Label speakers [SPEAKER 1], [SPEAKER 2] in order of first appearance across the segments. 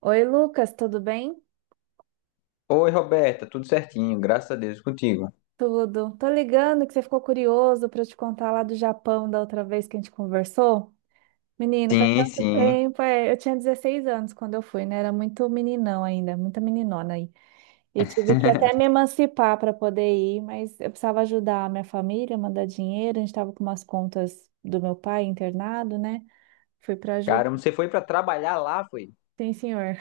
[SPEAKER 1] Oi, Lucas, tudo bem?
[SPEAKER 2] Oi, Roberta, tudo certinho, graças a Deus contigo.
[SPEAKER 1] Tudo. Tô ligando que você ficou curioso para eu te contar lá do Japão da outra vez que a gente conversou. Menino, faz
[SPEAKER 2] Sim,
[SPEAKER 1] tanto
[SPEAKER 2] sim.
[SPEAKER 1] tempo. Eu tinha 16 anos quando eu fui, né? Era muito meninão ainda, muita meninona aí. E eu tive que até me emancipar para poder ir, mas eu precisava ajudar a minha família, mandar dinheiro. A gente tava com umas contas do meu pai internado, né? Fui para ajudar.
[SPEAKER 2] Caramba, você foi pra trabalhar lá, foi?
[SPEAKER 1] Sim, senhor.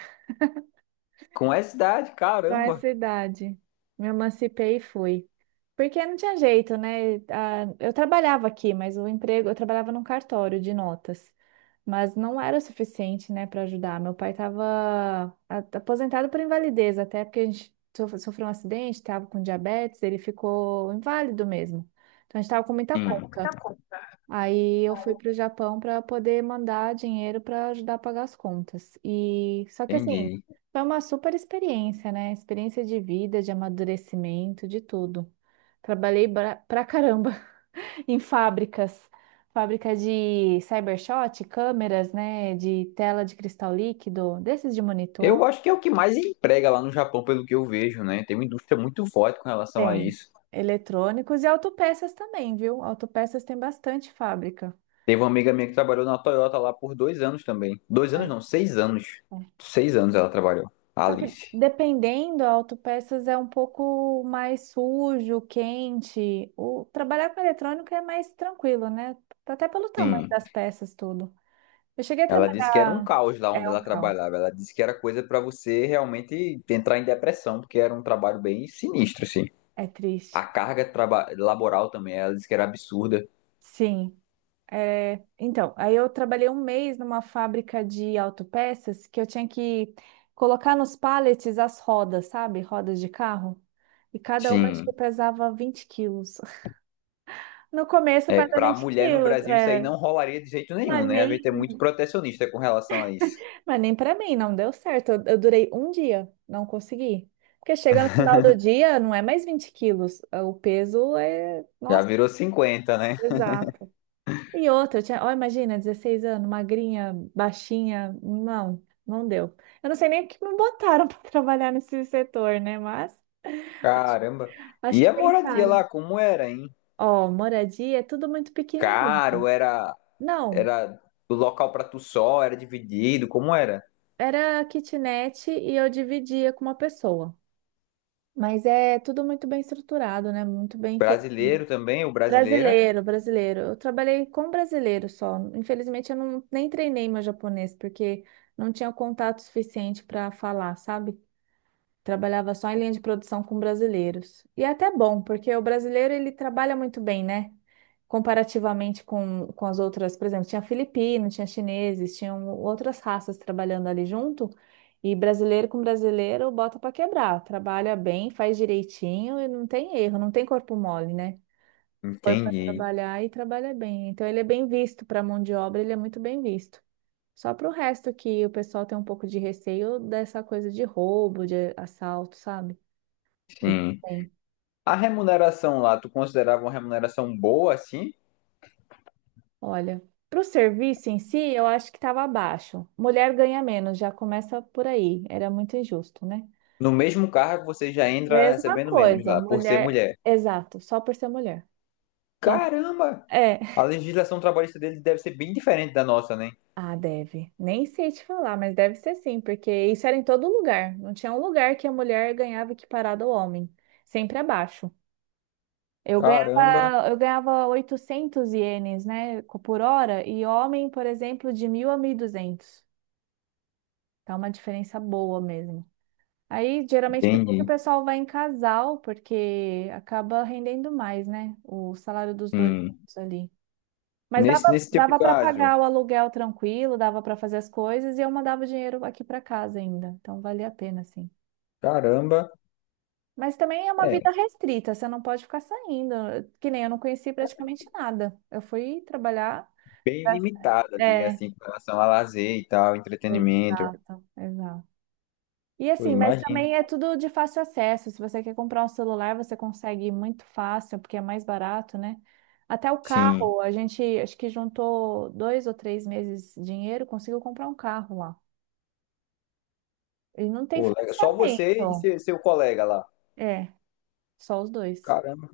[SPEAKER 2] Com essa idade,
[SPEAKER 1] Qual é a
[SPEAKER 2] caramba.
[SPEAKER 1] sua idade? Me emancipei e fui. Porque não tinha jeito, né? Ah, eu trabalhava aqui, mas o emprego, eu trabalhava num cartório de notas. Mas não era o suficiente, né, para ajudar. Meu pai estava aposentado por invalidez, até porque a gente sofreu um acidente, estava com diabetes, ele ficou inválido mesmo. Então a gente estava com muita
[SPEAKER 2] Hum,
[SPEAKER 1] conta. Aí eu fui para o Japão para poder mandar dinheiro para ajudar a pagar as contas. E só que assim,
[SPEAKER 2] Entendi.
[SPEAKER 1] foi uma super experiência, né? Experiência de vida, de amadurecimento, de tudo. Trabalhei pra caramba em fábricas, fábrica de cybershot, câmeras, né? De tela de cristal líquido, desses de monitor.
[SPEAKER 2] Eu acho que é o que mais emprega lá no Japão, pelo que eu vejo, né? Tem uma indústria muito forte com relação a
[SPEAKER 1] Tem
[SPEAKER 2] isso.
[SPEAKER 1] eletrônicos e autopeças também, viu? Autopeças tem bastante fábrica.
[SPEAKER 2] Teve uma amiga minha que trabalhou na Toyota lá por 2 anos também. 2 anos não, 6 anos.
[SPEAKER 1] É.
[SPEAKER 2] 6 anos ela trabalhou, a
[SPEAKER 1] Só que
[SPEAKER 2] Alice.
[SPEAKER 1] dependendo, a autopeças é um pouco mais sujo, quente. O trabalhar com eletrônico é mais tranquilo, né? Até pelo tamanho
[SPEAKER 2] Sim.
[SPEAKER 1] das peças, tudo. Eu cheguei a
[SPEAKER 2] Ela disse que era um
[SPEAKER 1] trabalhar.
[SPEAKER 2] caos lá onde
[SPEAKER 1] É um
[SPEAKER 2] ela
[SPEAKER 1] caos.
[SPEAKER 2] trabalhava. Ela disse que era coisa pra você realmente entrar em depressão, porque era um trabalho bem sinistro, assim.
[SPEAKER 1] É triste.
[SPEAKER 2] A carga laboral também, ela disse que era absurda.
[SPEAKER 1] Sim. É, então, aí eu trabalhei um mês numa fábrica de autopeças que eu tinha que colocar nos pallets as rodas, sabe? Rodas de carro. E cada uma acho que
[SPEAKER 2] Sim.
[SPEAKER 1] pesava 20 quilos. No começo
[SPEAKER 2] É,
[SPEAKER 1] pesa
[SPEAKER 2] para
[SPEAKER 1] 20
[SPEAKER 2] mulher no
[SPEAKER 1] quilos.
[SPEAKER 2] Brasil, isso aí
[SPEAKER 1] É.
[SPEAKER 2] não rolaria de jeito nenhum,
[SPEAKER 1] Mas
[SPEAKER 2] né? A
[SPEAKER 1] nem,
[SPEAKER 2] gente é muito protecionista com relação a isso.
[SPEAKER 1] mas nem para mim, não deu certo. Eu durei um dia, não consegui. Porque chega no final do dia, não é mais 20 quilos. O peso é,
[SPEAKER 2] Já
[SPEAKER 1] nossa,
[SPEAKER 2] virou 50, né?
[SPEAKER 1] exato. E outra, eu tinha, ó, imagina, 16 anos, magrinha, baixinha. Não, não deu. Eu não sei nem o que me botaram para trabalhar nesse setor, né? Mas
[SPEAKER 2] Caramba.
[SPEAKER 1] acho
[SPEAKER 2] E
[SPEAKER 1] que
[SPEAKER 2] a moradia
[SPEAKER 1] pensaram.
[SPEAKER 2] lá, como era, hein?
[SPEAKER 1] Ó, moradia é tudo muito pequenininho.
[SPEAKER 2] Caro, era,
[SPEAKER 1] Não,
[SPEAKER 2] era do local para tu só, era dividido, como era?
[SPEAKER 1] era kitnet e eu dividia com uma pessoa. Mas é tudo muito bem estruturado, né? Muito bem feito.
[SPEAKER 2] Brasileiro também, ou brasileira?
[SPEAKER 1] Brasileiro, brasileiro. Eu trabalhei com brasileiro só. Infelizmente, eu não, nem treinei meu japonês, porque não tinha contato suficiente para falar, sabe? Trabalhava só em linha de produção com brasileiros. E é até bom, porque o brasileiro ele trabalha muito bem, né? Comparativamente com as outras, por exemplo, tinha filipino, tinha chineses, tinham outras raças trabalhando ali junto, e brasileiro com brasileiro bota para quebrar, trabalha bem, faz direitinho e não tem erro, não tem corpo mole, né? Foi para
[SPEAKER 2] Entendi,
[SPEAKER 1] trabalhar e trabalha bem. Então ele é bem visto para mão de obra, ele é muito bem visto. Só para o resto que o pessoal tem um pouco de receio dessa coisa de roubo, de assalto, sabe? Eles
[SPEAKER 2] sim.
[SPEAKER 1] têm.
[SPEAKER 2] A remuneração lá, tu considerava uma remuneração boa, assim?
[SPEAKER 1] Olha, para o serviço em si, eu acho que estava abaixo. Mulher ganha menos, já começa por aí. Era muito injusto, né?
[SPEAKER 2] No mesmo cargo, você já entra
[SPEAKER 1] Mesma
[SPEAKER 2] recebendo menos
[SPEAKER 1] coisa,
[SPEAKER 2] lá, por ser
[SPEAKER 1] mulher,
[SPEAKER 2] mulher.
[SPEAKER 1] exato, só por ser mulher. Então,
[SPEAKER 2] Caramba!
[SPEAKER 1] é.
[SPEAKER 2] A legislação trabalhista dele deve ser bem diferente da nossa, né?
[SPEAKER 1] Ah, deve. Nem sei te falar, mas deve ser sim, porque isso era em todo lugar. Não tinha um lugar que a mulher ganhava equiparado ao homem. Sempre abaixo. Eu
[SPEAKER 2] Caramba,
[SPEAKER 1] ganhava, eu ganhava 800 ienes, né, por hora, e homem, por exemplo, de 1.000 a 1.200. Tá uma diferença boa mesmo. Aí, geralmente, por isso que o
[SPEAKER 2] entendi.
[SPEAKER 1] pessoal vai em casal, porque acaba rendendo mais, né? O salário dos dois
[SPEAKER 2] Hum.
[SPEAKER 1] juntos ali. Mas dava,
[SPEAKER 2] Nesse teu
[SPEAKER 1] dava para
[SPEAKER 2] caso,
[SPEAKER 1] pagar o aluguel tranquilo, dava para fazer as coisas e eu mandava o dinheiro aqui para casa ainda. Então, valia a pena, sim.
[SPEAKER 2] caramba,
[SPEAKER 1] Mas também é uma
[SPEAKER 2] é
[SPEAKER 1] vida restrita, você não pode ficar saindo. Que nem eu não conheci praticamente nada. Eu fui trabalhar.
[SPEAKER 2] bem limitada, né?
[SPEAKER 1] É,
[SPEAKER 2] Assim, com relação a lazer e tal, entretenimento.
[SPEAKER 1] exato, exato. E
[SPEAKER 2] Eu
[SPEAKER 1] assim, mas
[SPEAKER 2] imagino.
[SPEAKER 1] também é tudo de fácil acesso. Se você quer comprar um celular, você consegue muito fácil, porque é mais barato, né? Até o
[SPEAKER 2] Sim.
[SPEAKER 1] carro, a gente acho que juntou dois ou três meses de dinheiro, conseguiu comprar um carro lá. E não tem
[SPEAKER 2] Pô, legal. Só você e
[SPEAKER 1] financiamento.
[SPEAKER 2] seu colega lá.
[SPEAKER 1] É, só os dois.
[SPEAKER 2] Caramba.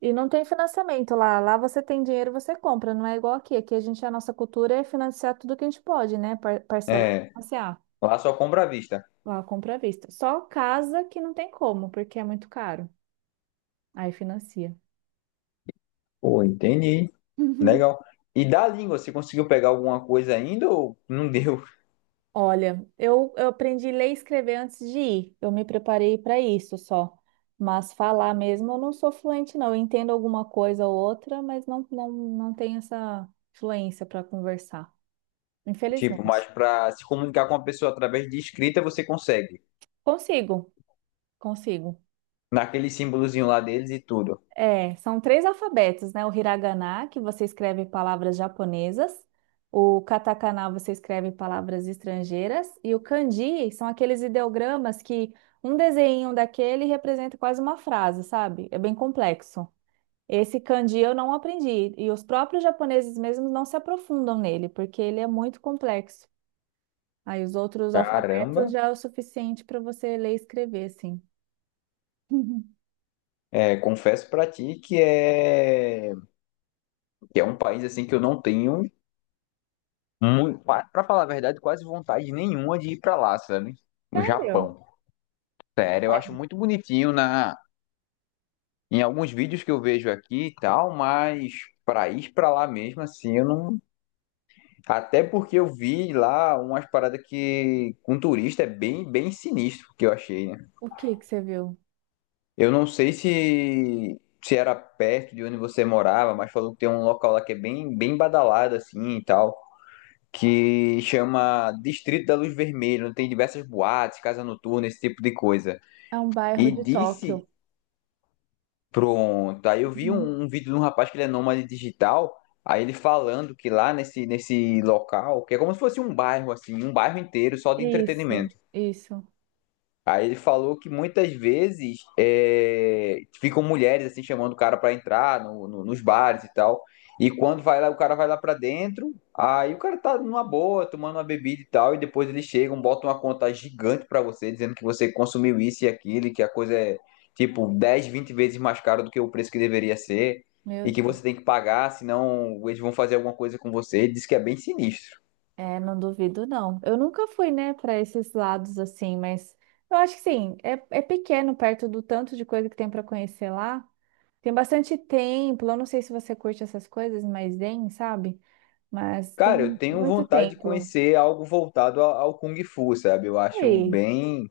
[SPEAKER 1] E não tem financiamento lá. Lá você tem dinheiro, você compra. Não é igual aqui. Aqui a gente, a nossa cultura é financiar tudo que a gente pode, né? Parcelar,
[SPEAKER 2] É,
[SPEAKER 1] financiar.
[SPEAKER 2] lá só compra à vista.
[SPEAKER 1] Lá compra à vista. Só casa que não tem como, porque é muito caro. Aí financia.
[SPEAKER 2] Pô, entendi. Legal. E da língua, você conseguiu pegar alguma coisa ainda ou não deu?
[SPEAKER 1] Olha, eu aprendi a ler e escrever antes de ir. Eu me preparei para isso só. Mas falar mesmo, eu não sou fluente, não. Eu entendo alguma coisa ou outra, mas não tenho essa fluência para conversar.
[SPEAKER 2] Tipo, mas
[SPEAKER 1] Infelizmente.
[SPEAKER 2] para se comunicar com uma pessoa através de escrita, você consegue.
[SPEAKER 1] Consigo, consigo.
[SPEAKER 2] Naquele símbolozinho lá deles e tudo.
[SPEAKER 1] É, são três alfabetos, né? O hiragana, que você escreve palavras japonesas, o katakana você escreve palavras estrangeiras, e o kanji são aqueles ideogramas que um desenho daquele representa quase uma frase, sabe? É bem complexo. Esse kanji eu não aprendi, e os próprios japoneses mesmos não se aprofundam nele, porque ele é muito complexo. Aí os outros alfabetos
[SPEAKER 2] Caramba,
[SPEAKER 1] já é o suficiente para você ler e escrever, assim.
[SPEAKER 2] é, confesso pra ti que é um país assim que eu não tenho muito, para falar a verdade, quase vontade nenhuma de ir pra lá, sabe? O
[SPEAKER 1] Sério?
[SPEAKER 2] Japão. Sério, eu acho muito bonitinho na em alguns vídeos que eu vejo aqui e tal, mas pra ir pra lá mesmo assim, eu não. Até porque eu vi lá umas paradas que com turista é bem, bem sinistro que eu achei, né?
[SPEAKER 1] O que que você viu?
[SPEAKER 2] Eu não sei se era perto de onde você morava, mas falou que tem um local lá que é bem, bem badalado assim e tal, que chama Distrito da Luz Vermelha, onde tem diversas boates, casa noturna, esse tipo de coisa.
[SPEAKER 1] É um bairro
[SPEAKER 2] E
[SPEAKER 1] de Tóquio.
[SPEAKER 2] disse, pronto, aí eu vi
[SPEAKER 1] Uhum.
[SPEAKER 2] um vídeo de um rapaz que ele é nômade digital, aí ele falando que lá nesse local, que é como se fosse um bairro assim, um bairro inteiro só de
[SPEAKER 1] Isso,
[SPEAKER 2] entretenimento.
[SPEAKER 1] isso.
[SPEAKER 2] Aí ele falou que muitas vezes é, ficam mulheres assim chamando o cara pra entrar nos bares e tal. E quando vai lá, o cara vai lá pra dentro, aí o cara tá numa boa, tomando uma bebida e tal, e depois eles chegam, botam uma conta gigante pra você, dizendo que você consumiu isso e aquilo, e que a coisa é tipo 10, 20 vezes mais cara do que o preço que deveria ser,
[SPEAKER 1] Meu
[SPEAKER 2] e que você
[SPEAKER 1] Deus.
[SPEAKER 2] tem que pagar, senão eles vão fazer alguma coisa com você. Ele disse que é bem sinistro.
[SPEAKER 1] É, não duvido, não. Eu nunca fui, né, para esses lados assim, mas eu acho que sim, é, é pequeno perto do tanto de coisa que tem para conhecer lá. Tem bastante templo. Eu não sei se você curte essas coisas, mas tem, sabe? Mas
[SPEAKER 2] Cara, eu
[SPEAKER 1] tem
[SPEAKER 2] tenho
[SPEAKER 1] muito
[SPEAKER 2] vontade de
[SPEAKER 1] templo.
[SPEAKER 2] conhecer algo voltado ao Kung Fu, sabe? Eu acho
[SPEAKER 1] Aí,
[SPEAKER 2] bem.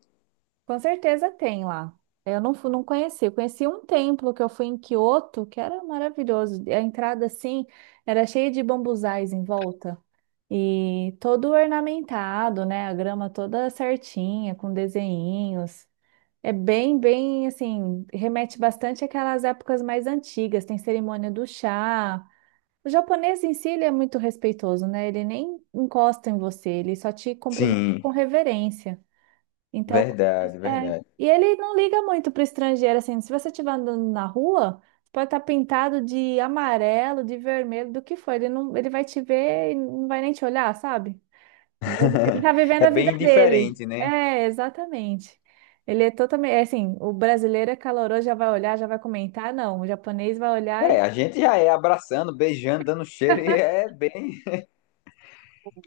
[SPEAKER 1] com certeza tem lá. Eu não, não conheci. Eu conheci um templo que eu fui em Kyoto, que era maravilhoso. A entrada, assim, era cheia de bambuzais em volta. E todo ornamentado, né? A grama toda certinha, com desenhinhos. É bem assim, remete bastante àquelas épocas mais antigas. Tem cerimônia do chá. O japonês em si, ele é muito respeitoso, né? Ele nem encosta em você, ele só te cumprimenta
[SPEAKER 2] Sim,
[SPEAKER 1] com reverência. Então,
[SPEAKER 2] verdade,
[SPEAKER 1] é.
[SPEAKER 2] verdade.
[SPEAKER 1] E ele não liga muito para o estrangeiro, assim. Se você estiver andando na rua, pode estar pintado de amarelo, de vermelho, do que for. Ele não, ele vai te ver e não vai nem te olhar, sabe? Ele tá vivendo
[SPEAKER 2] É
[SPEAKER 1] a vida
[SPEAKER 2] bem
[SPEAKER 1] dele.
[SPEAKER 2] diferente, né?
[SPEAKER 1] É, exatamente. Ele é totalmente, é assim, o brasileiro é caloroso, já vai olhar, já vai comentar, não. O japonês vai olhar e
[SPEAKER 2] É, a gente já é abraçando, beijando, dando cheiro, e é bem.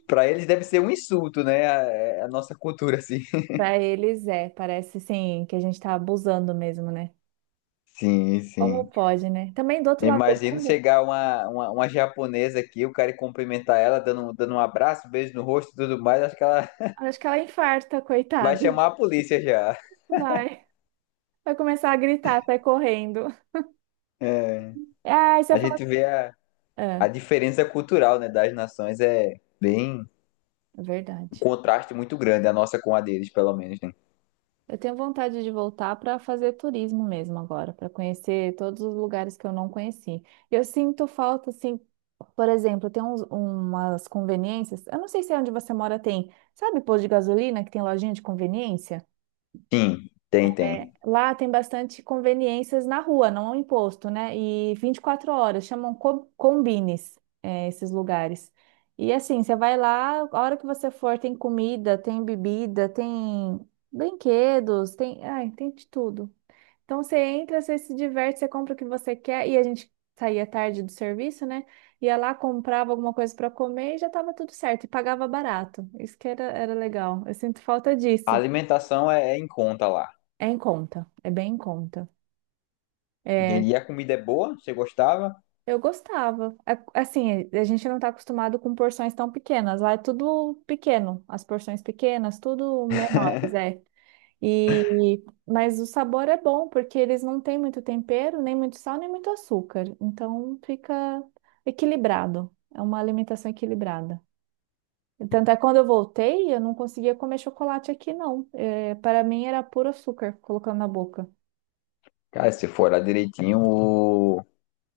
[SPEAKER 2] Pra eles deve ser um insulto, né? A, é, a nossa cultura, assim.
[SPEAKER 1] para eles é, parece sim que a gente tá abusando mesmo, né?
[SPEAKER 2] Sim,
[SPEAKER 1] Como
[SPEAKER 2] sim.
[SPEAKER 1] pode, né? Também do outro
[SPEAKER 2] Eu
[SPEAKER 1] lado do
[SPEAKER 2] imagino
[SPEAKER 1] mundo,
[SPEAKER 2] chegar uma japonesa aqui, o cara ir cumprimentar ela, dando um abraço, beijo no rosto e tudo mais, acho que ela
[SPEAKER 1] acho que ela infarta,
[SPEAKER 2] vai
[SPEAKER 1] coitada.
[SPEAKER 2] chamar a polícia já.
[SPEAKER 1] Vai, vai começar a gritar, sai correndo.
[SPEAKER 2] É,
[SPEAKER 1] Ah, e você
[SPEAKER 2] a
[SPEAKER 1] falou.
[SPEAKER 2] gente vê a.
[SPEAKER 1] É,
[SPEAKER 2] a diferença cultural, né, das nações é bem
[SPEAKER 1] é
[SPEAKER 2] um
[SPEAKER 1] verdade.
[SPEAKER 2] contraste muito grande, a nossa com a deles, pelo menos, né?
[SPEAKER 1] Eu tenho vontade de voltar para fazer turismo mesmo agora, para conhecer todos os lugares que eu não conheci. Eu sinto falta, assim, por exemplo, tem umas conveniências. Eu não sei se é onde você mora tem, sabe, posto de gasolina que tem lojinha de conveniência?
[SPEAKER 2] Sim, tem, tem.
[SPEAKER 1] Lá tem bastante conveniências na rua, não em posto, né? E 24 horas, chamam combines, é, esses lugares. E assim, você vai lá, a hora que você for, tem comida, tem bebida, tem brinquedos, tem, ai, tem de tudo. Então você entra, você se diverte, você compra o que você quer. E a gente saía tarde do serviço, né? Ia lá, comprava alguma coisa para comer e já tava tudo certo. E pagava barato. Isso que era, era legal. Eu sinto falta
[SPEAKER 2] A
[SPEAKER 1] disso.
[SPEAKER 2] alimentação é em conta lá.
[SPEAKER 1] É em conta, é bem em conta. É,
[SPEAKER 2] E a comida é boa, você gostava?
[SPEAKER 1] eu gostava. Assim, a gente não tá acostumado com porções tão pequenas. Lá é tudo pequeno, as porções pequenas, tudo menores, é. E, mas o sabor é bom, porque eles não têm muito tempero, nem muito sal, nem muito açúcar. Então fica equilibrado. É uma alimentação equilibrada. E tanto é que quando eu voltei, eu não conseguia comer chocolate aqui, não. É, para mim era puro açúcar colocando na boca.
[SPEAKER 2] Cara, se for lá direitinho, o,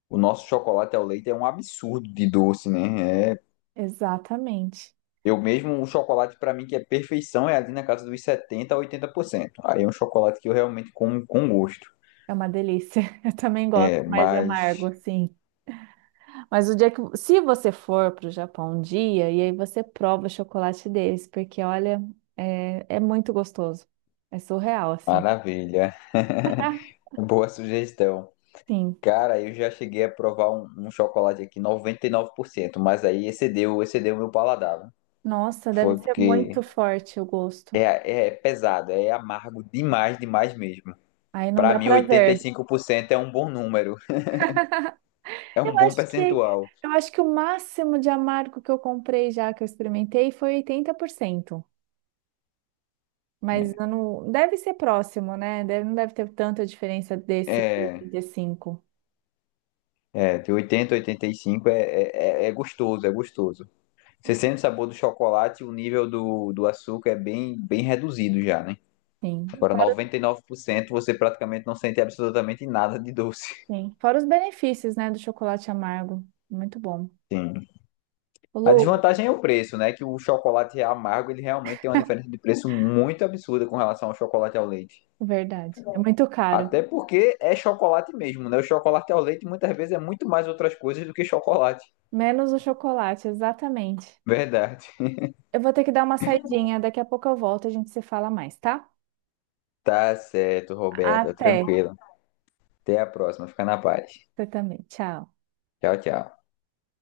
[SPEAKER 2] o nosso chocolate ao leite é um absurdo de doce, né? É,
[SPEAKER 1] Exatamente.
[SPEAKER 2] eu mesmo, o chocolate pra mim que é perfeição é ali na casa dos 70 a 80%. Aí é um chocolate que eu realmente como com gosto.
[SPEAKER 1] É uma delícia. Eu também gosto,
[SPEAKER 2] É,
[SPEAKER 1] mais
[SPEAKER 2] mas
[SPEAKER 1] amargo, assim. Mas o dia que, se você for para o Japão um dia, e aí você prova o chocolate deles, porque olha, é, é muito gostoso. É surreal, assim.
[SPEAKER 2] maravilha. Boa sugestão.
[SPEAKER 1] Sim.
[SPEAKER 2] Cara, eu já cheguei a provar um chocolate aqui 99%, mas aí excedeu, excedeu o meu paladar. Viu?
[SPEAKER 1] Nossa, deve
[SPEAKER 2] Foi
[SPEAKER 1] ser
[SPEAKER 2] porque
[SPEAKER 1] muito forte o gosto.
[SPEAKER 2] é pesado, é amargo demais, demais mesmo.
[SPEAKER 1] Aí não
[SPEAKER 2] Pra
[SPEAKER 1] dá
[SPEAKER 2] mim, oitenta e
[SPEAKER 1] prazer.
[SPEAKER 2] cinco por cento é um bom número, é
[SPEAKER 1] Eu
[SPEAKER 2] um bom
[SPEAKER 1] acho que
[SPEAKER 2] percentual.
[SPEAKER 1] eu acho que o máximo de amargo que eu comprei já que eu experimentei foi 80%.
[SPEAKER 2] É,
[SPEAKER 1] Mas eu não deve ser próximo, né? Não deve ter tanta diferença desse pro
[SPEAKER 2] é,
[SPEAKER 1] 35.
[SPEAKER 2] é, de 80 a 85 é gostoso, é gostoso. Você sente o sabor do chocolate, o nível do açúcar é bem, bem reduzido já, né?
[SPEAKER 1] Sim.
[SPEAKER 2] Agora, 99%, você praticamente não sente absolutamente nada de doce.
[SPEAKER 1] Sim. Fora os benefícios, né, do chocolate amargo. Muito bom.
[SPEAKER 2] Sim.
[SPEAKER 1] Ô,
[SPEAKER 2] A
[SPEAKER 1] Lu,
[SPEAKER 2] desvantagem é o preço, né? Que o chocolate amargo, ele realmente tem uma diferença de preço muito absurda com relação ao chocolate ao leite.
[SPEAKER 1] verdade. É muito caro.
[SPEAKER 2] Até porque é chocolate mesmo, né? O chocolate ao leite muitas vezes é muito mais outras coisas do que chocolate.
[SPEAKER 1] Menos o chocolate, exatamente.
[SPEAKER 2] Verdade.
[SPEAKER 1] Eu vou ter que dar uma saidinha, daqui a pouco eu volto, a gente se fala mais, tá?
[SPEAKER 2] Tá certo, Roberta.
[SPEAKER 1] Até.
[SPEAKER 2] Tranquilo. Até a próxima. Fica na paz.
[SPEAKER 1] Você também. Tchau.
[SPEAKER 2] Tchau, tchau.